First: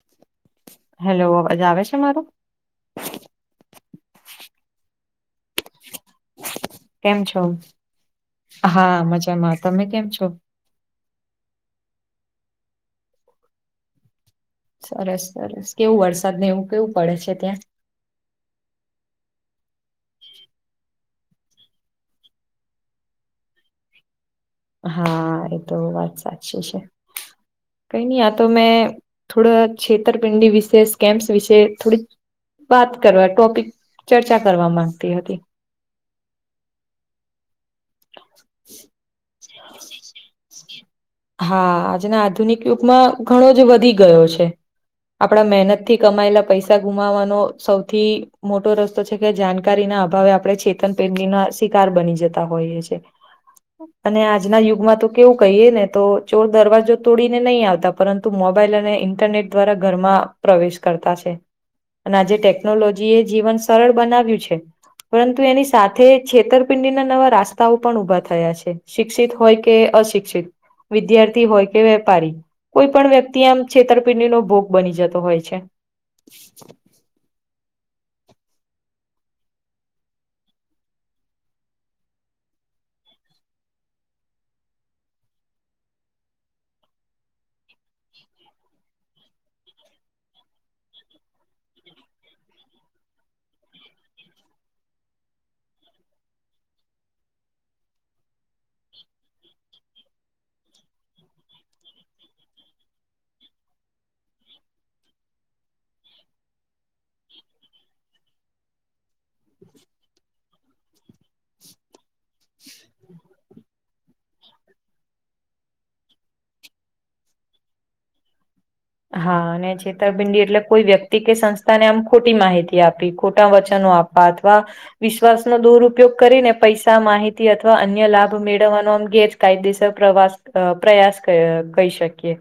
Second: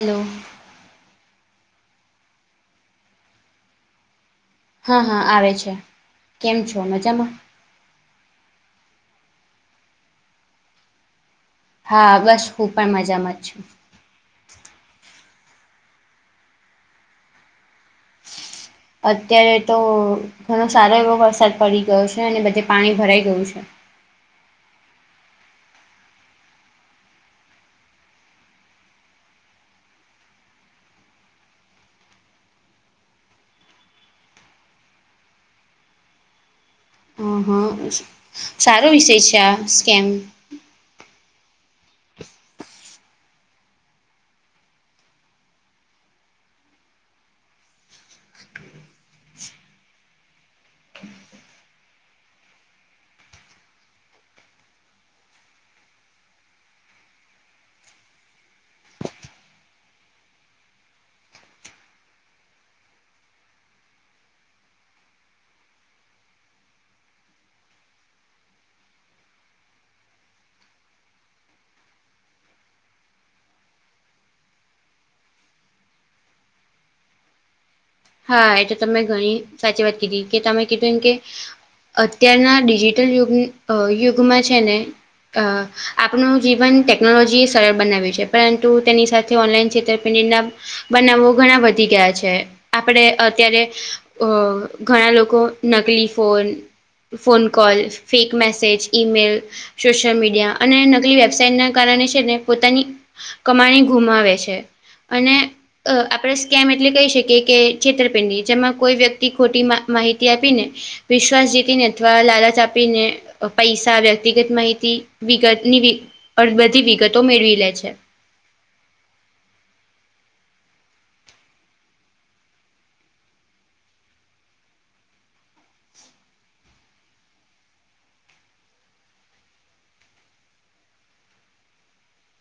Hello. Hello, અવાજ આવે છે મારો? હા હા આવે છે. કેમ છો કેમ મજામાં છો? હા મજામાં, તમે કેમ છો? હા, બસ હું પણ મજામાં જ છું. સરસ સરસ કેવું વરસાદ ને એવું કેવું પડે છે ત્યાં? અત્યારે તો ઘણો સારો એવો વરસાદ પડી ગયો છે અને બધે પાણી ભરાઈ ગયું છે. હા, એ તો વાત સાચી છે. કઈ નહી આ તો મેં થોડે છેતરપિંડી વિશે સ્કેમ્પ્સ વિશે થોડીક બાત કરવા ટોપિક ચર્ચા કરવા માંગતી હતી. હ હ સારો વિષય છે આ સ્કેમ હા, આજના આધુનિક યુગમાં ઘણો જ વધી ગયો છે. આપડા મહેનતથી કમાયેલા પૈસા ગુમાવાનો સૌથી મોટો રસ્તો છે કે, જાણકારી ના અભાવે આપણે છેતનપેંડી ના શિકાર બની જતા હોઈએ છીએ. અને આજના યુગમાં તો કેવું કહીએ ને. તો ચોર દરવાજો તોડીને નહીં આવતા, પરંતુ મોબાઈલ અને ઇન્ટરનેટ દ્વારા ઘરમાં પ્રવેશ કરતા છે, અને આજે ટેકનોલોજી એ જીવન સરળ બનાવ્યું છે. પરંતુ એની સાથે છેતરપિંડીના નવા રસ્તાઓ પણ ઊભા થયા છે. શિક્ષિત હોય કે, અશિક્ષિત. વિદ્યાર્થી હોય કે, વેપારી. કોઈ પણ વ્યક્તિ આમ છેતરપિંડીનો ભોગ બની જતો હોય છે. હા, એ તો તમે ઘણી સાચી વાત કીધી કે, તમે કીધું એમ કે અત્યારના ડિજિટલ યુગ યુગમાં છે ને. આપણ જીવન ટેકનોલોજીએ સરળ બનાવ્યું છે, પરંતુ તેની સાથે ઓનલાઈન ક્ષેત્ર [unintelligible] બનાવો ઘણા વધી ગયા છે. આપણે અત્યારે અ ઘણાં લોકો નકલી phone. Phone call, fake message, email. Social media અને નકલી વેબસાાઈટ ના કારણે છે, ને પોતાની કમાણી ગુમાવે છે, અને આપણેે સ્કેમ એટલે કહીં શકીએ. કે છેતરપિંડી જેમાં કોઈ વ્યક્તિ ખોટી માહિતી આપી ને. વિશ્વાસ જીતીને અથવા લાલચ આપીને. પૈસા, વ્યક્તિગત માહિતી, વિગતની બધી વિગતો મેળવી લે છે. હા, અને છેતરપિંડી એટલે કોઈ વ્યક્તિ કે સંસ્થાને આમ ખોટી માહિતી આપી, ખોટા વચનો આપી. અથવા. વિશ્વાસનો દુરપયોગ કરીને, પૈસા માહિતી અથવા અન્ય લાભ મેળવવાનો, આમ કાયદેસર પ્રવાસ પ્રયાસ કહી શકીએ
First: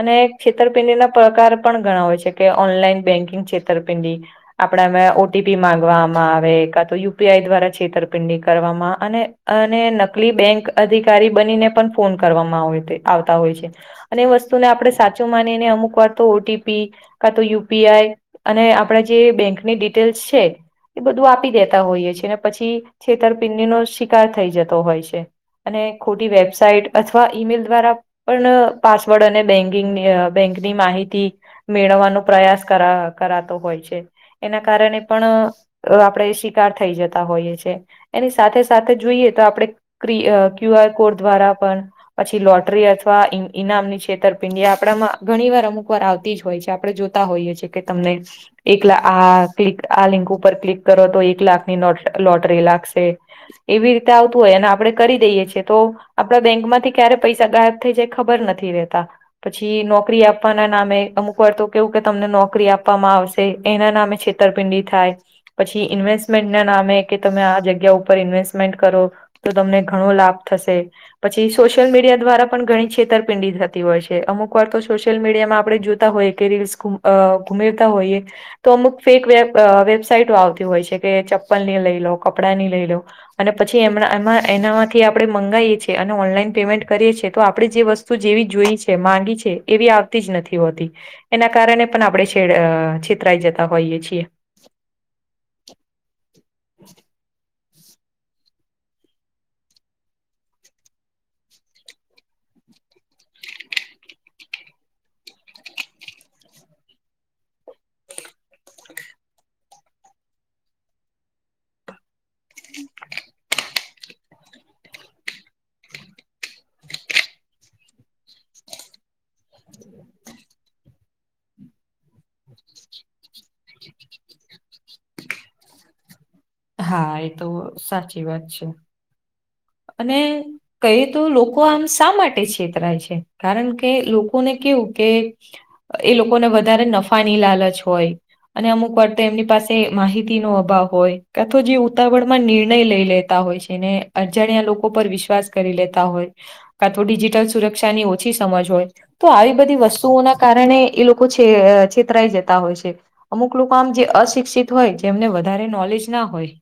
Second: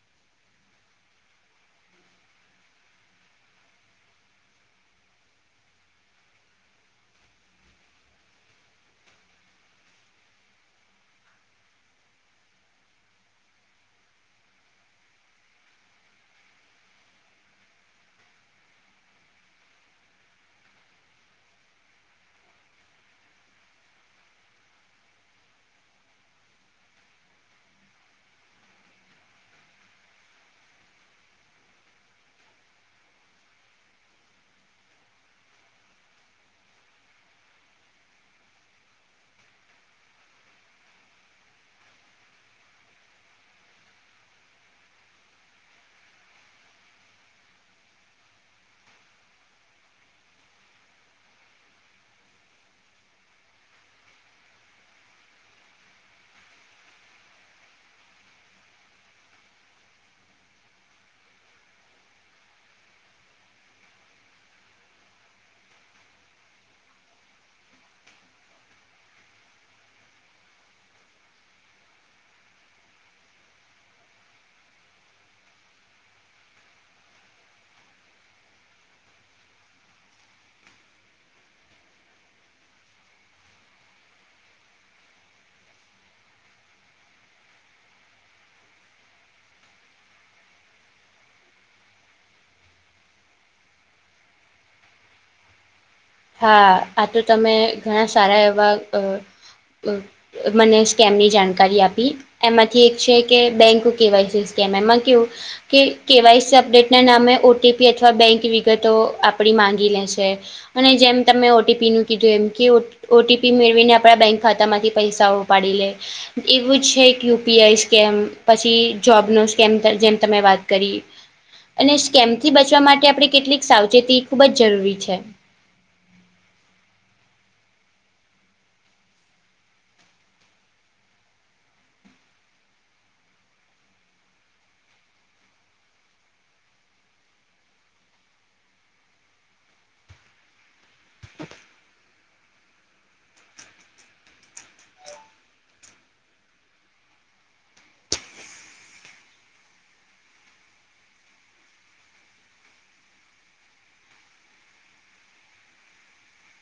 અને છેતરપિંડી ના પ્રકાર પણ ઘણા હોય છે, કે ઓનલાઈન બેન્કિંગ છેતરપિંડી. આપણા પર ઓટીપી માંગવામાં આવે, કા તો યુપીઆઈ દ્વારા છેતરપિંડી કરવામાં અને અને નકલી બેંક અધિકારી બનીને પણ ફોન કરવામાં આવતા હોય છે. અને એ વસ્તુને આપણે સાચું માનીને અમુક વાર તો ઓટીપી. કા, તો યુપીઆઈ અને આપણા જે બેંકની ડિટેલ્સ છે. એ બધું આપી દેતા હોઈએ છે, ને પછી છેતરપિંડી નો શિકાર થઈ જતો હોય છે. અને ખોટી વેબસાઇટ અથવા ઈમેલ દ્વારા પણ પાસવર્ડ અને બેન્કિંગની. બેંક ની માહિતી મેળવવાનો પ્રયાસ કર કરતો હોય છે. એના કારણે પણ આપણેે શિકાર થઈ જતા હોઈએ છે. એની સાથે-સાથે જોઈએ તો, આપણે ક્યુઆર કોડ દ્વારા પણ પછી લોટરી અથવા ઈનામની છેતરપિંડિયા. આપમાં ઘણી વાર અમુક વાર આવતી જ હોય છે, આપણે જોતા હોઈએ છીએ કે તમને એકલા આ ક્લિક, આ લિંક ઉપર ક્લિક કરો તો એક લાખની લોટરી લાગશે. એવી રીતે આવતું હોય અને આપડણે કરી દઈએ છીએ, તો આપડા બેંકમાંથી ક્યારે પૈસા ગાયબ થઈ જાય ખબર નથી રહેતા. પછી નોકરી આપવાના નામે અમુક વાર તો કેવું કે તમને નોકરી આપવામાં આવશે, એના નામે છે. ઉત્તરપિંડી થાય, પછી ઇન્વેસ્ટમેન્ટના નામે કે, તમે આ જગ્યા ઉપર ઇન્વેસ્ટમેન્ટ કરો. તો તમને ઘણો લાભ થશે, પછી સોશિયલ મીડિયા દ્વારા પણ ઘણી છેતરપિંડી થતી હોય છે. અમુક વાર તો સોશિયલ મીડિયામાં આપણે જોતા હોઈએ કે, રીલ્સ ગુમેવતા હોઈએ. તો અમુક ફેક વેબસાઈટો આવતી હોય છે, કે ચપ્પલની લઈ લો, કપડાં ની લઈ લો. અને પછી, એમ એમાં એનામાંથી આપણેે મંગાવીએ છીએ અને ઓનલાઈન પેમેન્ટ કરીએ છીએ, તો આપણે જે વસ્તુ શું જેવી જોઈ છે, માંગી છે, એવી આવતી જ નથી હોતી. એના કારણે પણ આપણે છેડ છેતરાઈ જતા હોઈએ છીએ. હા, આ તો તમે ઘણા સારા એવા. મને સ્કેમની જાણકારી આપી. એમાંથી એક છે કે, બેંક કેવાયસી સ્કેમ, એમાં કેવું કે, કેવાયસી અપડેટના નામે ઓટીપી અથવા બેંક વિગતો આપડી માંગી લે છે. અને જેમ તમે ઓ ટી પી નું કીધું એમ કે ઓ ટી પી મેળવીને આપણા બેંક ખાતા માંથી પૈસાઓ ઉપાડી લે એવું જ છે યુ પી આઈ સ્કેમ પછી જોબનો સ્કેમ જેમ તમે વાત કરી અને સ્કેમ થી બચવા માટે આપણે કેટલીક સાવચેતી ખૂબ જ જરૂરી છે. હા એ તો સાચી વાત છે. અને કહી તો લોકો આમ શા માટે છેતરાય છે, કારણ કે લોકોને કેવું કે એ લોકોને વધારે નફાની લાલચ હોય અને અમુક વાર તો એમની પાસે માહિતી નો અભાવ હોય કા તો જે ઉતાવળ માં નિર્ણય લઈ લે તા હોય છેને અજાણ્યા લોકો પર વિશ્વાસ કરી લેતા હોય. કા તો ડિજિટલ સુરક્ષા ની ઓછી સમજ હોય. તો આવી બધી વસ્તુઓના કારણે એ લોકો છે છેતરાઈ જતા હોય છે. અમુક લોકો આમ જે અશિક્ષિત હોય જેમને વધારે નોલેજ ના હોય.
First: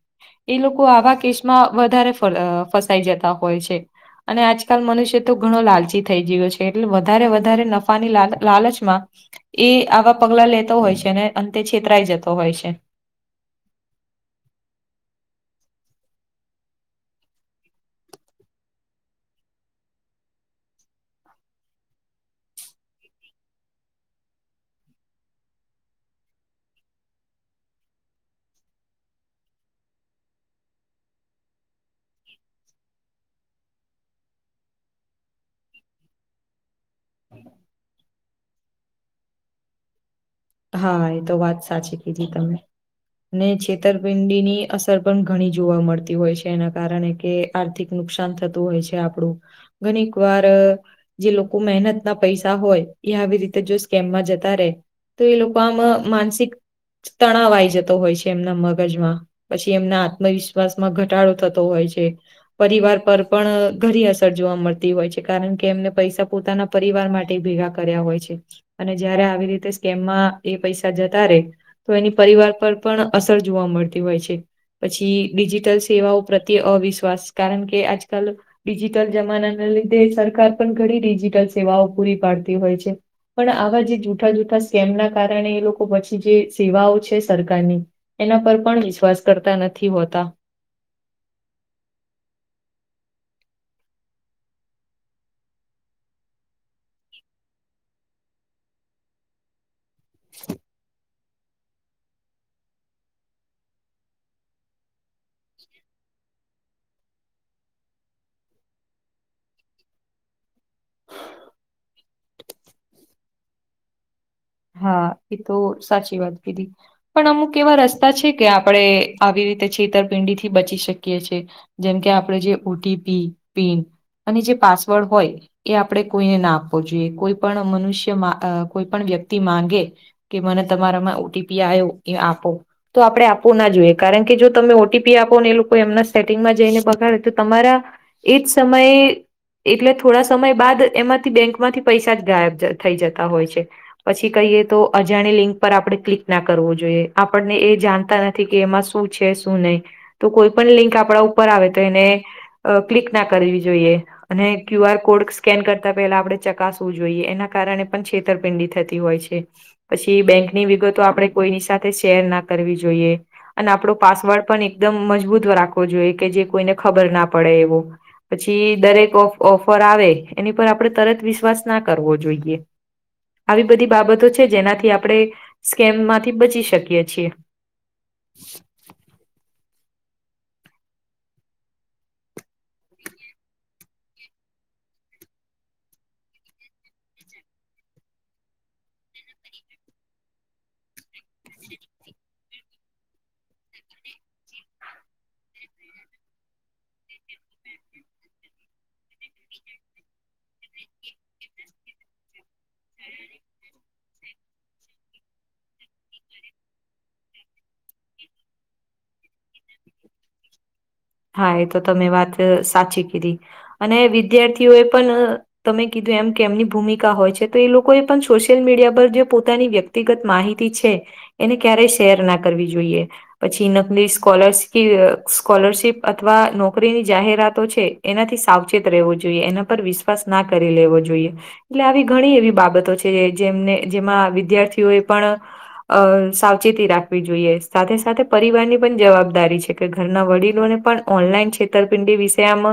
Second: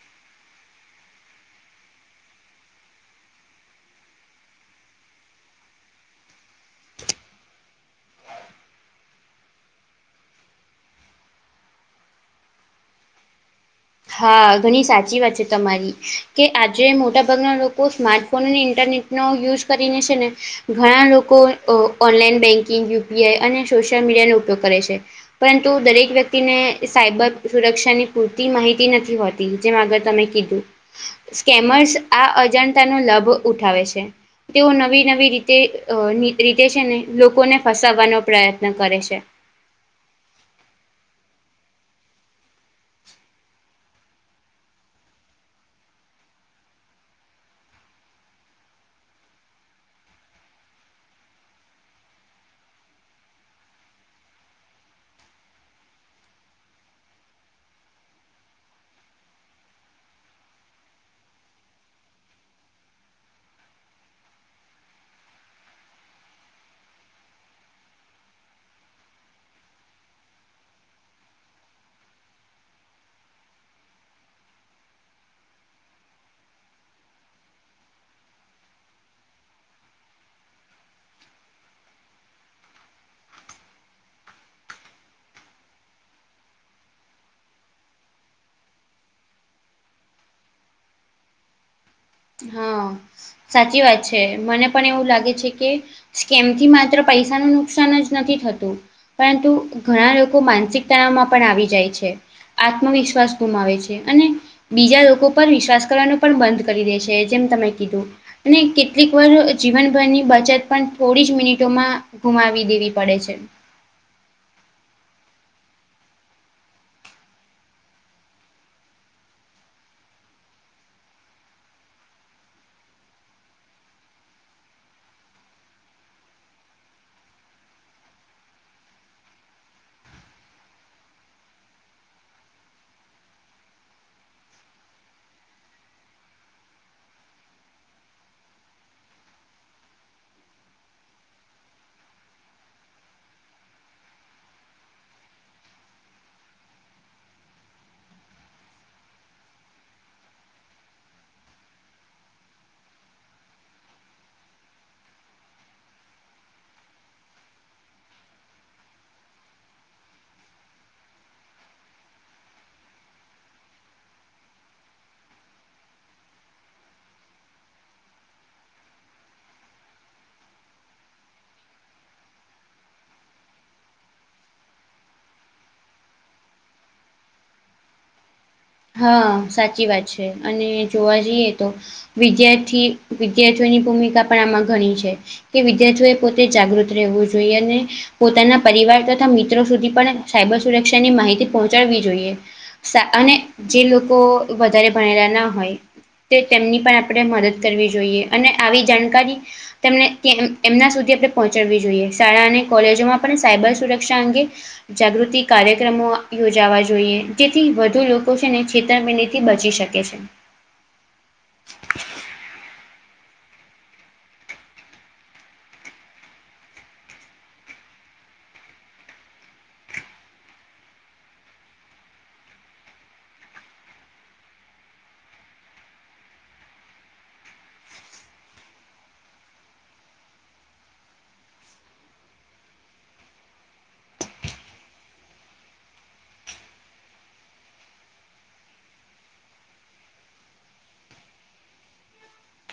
એ લોકો આવા કેસમાં વધારે ફસાઈ જતા હોય છે. અને આજકાલ મનુષ્ય તો ઘણો લાલચી થઈ ગયો છે એટલે વધારે વધારે નફાની લાલ લાલચમાં એ આવા પગલા લેતો હોય છે ને અંતે છેતરાઈ જતો હોય છે. હા ઘણી સાચી વાત છે તમારી કે આજે મોટાભાગના લોકો સ્માર્ટફોન અને ઇન્ટરનેટ નો યુઝ કરીને છે ને ઘણા લોકો online banking U P I અને સોશિયલ મીડિયાનો ઉપયોગ કરે છે. પરંતુ દરેક વ્યક્તિને સાયબર સુરક્ષાની પૂરતી માહિ તી નથી હોતી જેમ આગળ તમે કીધું. સ્કેમર્સ આ અજાણતા ના લાભો ઉઠાવે છે. તેઓ નવી નવી રીતે રીતે છે ને લોકોને ફસાવવાનો પ્રયત્ન કરે છે. હા એ તો વાત સાચી કીધી તમે. ને છેતરપિંડી ની અસર પણ ઘણી જોવા મળતી હોય છે એના કારણે કે આર્થિક નુકસાન થતું હોય છે આપડું. ઘણીક વાર જે લોકો મહેનત ના પૈસા હોય એ આવી રીતે જો સ્કેમમાં જતા રહેે તો એ લોકો આમાં માનસિક તણાવ આઈ જતો હોય છે એમના મગજમાં પછી એમના આત્મવિશ્વાસ માં ઘટાડો થતો હોય છે. પરિવાર પર પણ ઘરી અસર જોવા મળતી હોય છે કારણ કે એમને પૈસા પોતાના પરિવાર માટે ભેગા કર્યા હોય છે અને જયારે આવી રીતે સ્કેમમાં એ પૈસા જતા રે તો એની પરિવાર પર પણ અસર જોવા મળતી હોય છે. પછી ડિજિટલ સેવાઓ પ્રત્યે અવિશ્વાસ કારણ કે આજકાલ ડિજિટલ જમાનાને લીધે સરકાર પણ ઘણી ડિજિટલ સેવાઓ પૂરી પાડતી હોય છે. પણ આવા જે જૂઠા જૂઠા સ્કેમ ના કારણે એ લોકો પછી જે સેવાઓ છે સરકારની એના પર પણ વિશ્વાસ કરતા નથી હોતા. હા સાચી વાત છે મને પણ એવું લાગે છે કે કેમથી માત્ર પૈસા નુ નુકસાન જ નથી થતું પરંતુ ઘણા લોકો માનસિક તણાવમાં પણ આવી જાય છે, આત્મવિશ્વાસ ગુમાવે છે અને બીજા લોકો ઉપર વિશ્વાસ કરવાનું પણ બંધ કરી દે છે જેમ તમે કીધું. અને કેટલીક વાર જીવનભરની બાચત પણ થોડી જ મિનિટોમાં ગુમાવી દેવી પડે છે. હા એ તો સાચી વાત કીધી. પણ અમુક એવા રસ્તા છે કે આપડે આવી રીતે છેતરપિંડી થી બચી શકીએ છીએ. જેમકે આપડે જે ઓ ટી પી, પિન અને જે પાસવર્ડ હોય એ આપણે કોઈને ના આપવો જોઈએ કોઈ પણ મનુષ્ય કોઈ પણ વ્યક્તિ માંગે કે મને તમારામાં ઓ ટી પી આવ્યો એ આપો તો આપડે આપવું ના જોઈએ કારણ કે જો તમે ઓ ટી પી આપો ને એ લોકો એમના સેટિંગમાં જઈને પગાડે તો તમારા એ જ સમયે એટલે થોડા સમય બાદ એમાંથી બેંક માંથી પૈસા જ ગાયબ થઈ જતા હોય છે. પછી કહીએ તો અજાણી લિંક પર આપણે ક્લિક ના કરવું જોઈએ આપણને એ જાણતા નથી કે એમાં શું છે શું નહીં તો કોઈ પણ લિંક આપણા ઉપર આવે તો એને અ ક્લિક ના કરવી જોઈએ અને ક્યુ આર કોડ સ્કેન કરતા પહેલા આપણે ચકાસવું જોઈએ એના કારણે પણ છેતરપિંડી થતી હોય છે પછી બેંકની વિગતો આપડે કોઈની સાથે શેર ના કરવી જોઈએ. અને આપણો પાસવર્ડ પણ એકદમ મજબૂત રાખવો જોઈએ કે જે કોઈને ખબર ના પડે એવો. પછી દરેક ઓફ ઓફર આવે એની પર આપણે તરત વિશ્વાસ ના કરવો જોઈએ. આવી બધી બાબતો છે જેનાથી આપણે સ્કેમમાંથી બચી શકીએ છીએ. હા સાચી વાત છે અને જોવા જઈએ તો વિદ્યાર્થી વિદ્યાર્થીઓની ભૂમિકા પણ આમાં ઘણી છે. કે વિદ્યાર્થીઓ એ પોતે જાગૃત રહેવું જોઈએ અને પોતાના પરિવાર તથા મિત્રો સુધી પણ સાયબર સુરક્ષા ની માહિતી પહોંચાડવી જોઈએ. અને જે લોકો વધારે ભણેલા ના હોય, તે તેમની પણ આપણે મદદ કરવી જોઈએ અને આવી જાણકારી તેમને એમના સુધી આપણે પહોંચાડવી જોઈએ શાળા અને કોલેજોમાં પણ સાયબર સુરક્ષા અંગે જાગૃતિ કાર્યક્રમો યોજાવા જોઈએ જેથી વધુ લોકો લોકો છે ને છેતરમેડી થી બચી શકે છે. હા એ તો તમે વાત સાચી કીધી અને વિદ્યાર્થીઓ એ પણ તમે કીધું એમ કેમની ભૂમિકા હોય છે તો એ લોકો એ પણ સોશિયલ મીડિયા પર જે પોતાની વ્યક્તિ વ્યક્તિગત માહિતી છે. એને ક્યારેય શેર ના કરવી જોઈએ પછી નકની સ્કોલ સ્કોલરશીપ અથવા નોકરીની જાહેરાતો છે એનાથી સાવચેત રહેવો જોઈએ એના પર વિશ્વાસ ના કરી લેવો જોઈએ. એટલે આવી ઘણી એવી બાબતો છે જેમને જેમાં વિદ્યાર્થીઓ એ પણ અ સાવચેતી રાખવી જોઈએ સાથે સાથે પરિવારની પણ જવાબદારી છે કે ઘરના વડીલોને પણ ઓનલાઈન છેતરપિંડી વિષય આમ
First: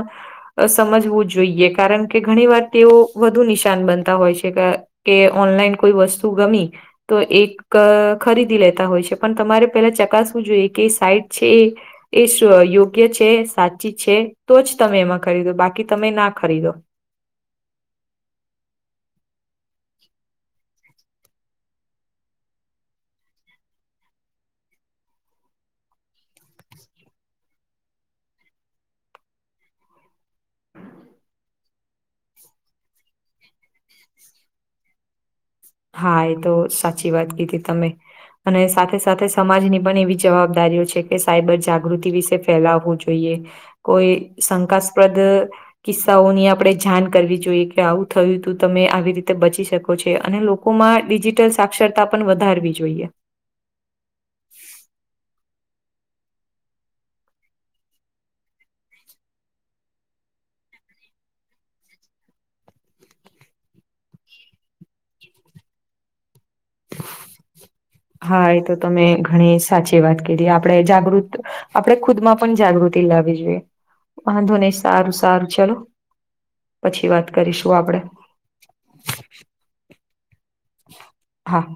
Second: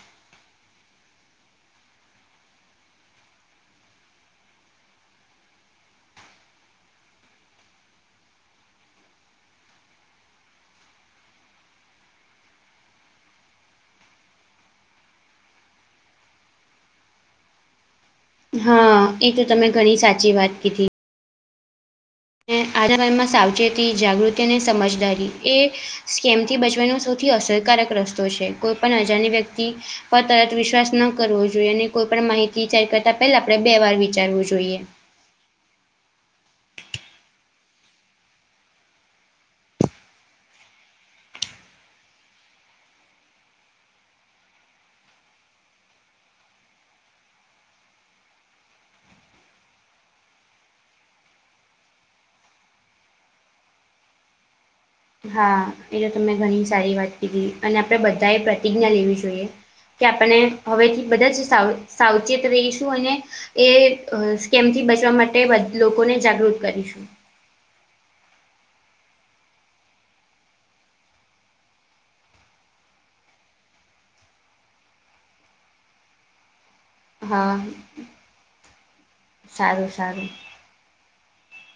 અ સમજવું જોઈએ કારણ કે ઘણી વાર તેઓ વધુ નિશાન બનતા હોય છે કે કે ઓનલાઈન કોઈ વસ્તુ ગમી તો એક અ ખરીદી લેતા હોય છે પણ તમારે પેલા ચકાસવું જોઈએ કે સાઈટ છે એ એ યોગ્ય છે સાચી છે તો જ તમે એમાં ખરીદો બાકી તમે ના ખરીદો. હા એ તો તમે ઘણી સાચી વાત કીધી. ને આજ સમયમાં સાવચેતી જાગૃતિ અને સમજદારી એ સ્કેમથી બચવાનો સૌથી અસરકારક રસ્તો છે કોઈ પણ અજાણી વ્યક્તિ પણ તરત વિશ્વાસ ન કરવો જોઈએ અને કોઈ પણ માહિતી શેર કરતા પહેલા આપણે બે વાર વિચારવું જોઈએ. હા એ તો સાચી વાત કીધી તમે. અને સાથે સાથે સમાજની પણ એવી જવાબદારીઓ છે કે સાયબર જાગૃતિ વિશે ફેલાવવું જોઈએ. કોઈ શંકાસ્પદ કિસ્સાઓની આપણે જાણ કરવી જોઈએ કે આવું થયું તું તમે આવી રીતે બચી શકો છો અને લોકો લોકોમાં ડિજિટલ સાક્ષરતા પણ વધારવી જોઈએ. હા એ તો તમે ઘણી સારી વાત કીધી અને આપણે બધાએ પ્રતિજ્ઞા લેવી જોઈએ. કે આપને હવેથી બધા જ સાવ સાવચેત રહીશું અને એ ક સ્કેમથી બચવા માટે બધ લોકોને જાગૃત કરીશું. હા એ તો તમે ઘણી સાચી વાત કધી આપણે જાગૃત આપણે ખુદ માં પણ જાગૃતિ લાવવી જોઈએ. વાંધો નહી સારું સારું ચલો પછી વાત હા કરીશું આપડે. સારું સારું. હા.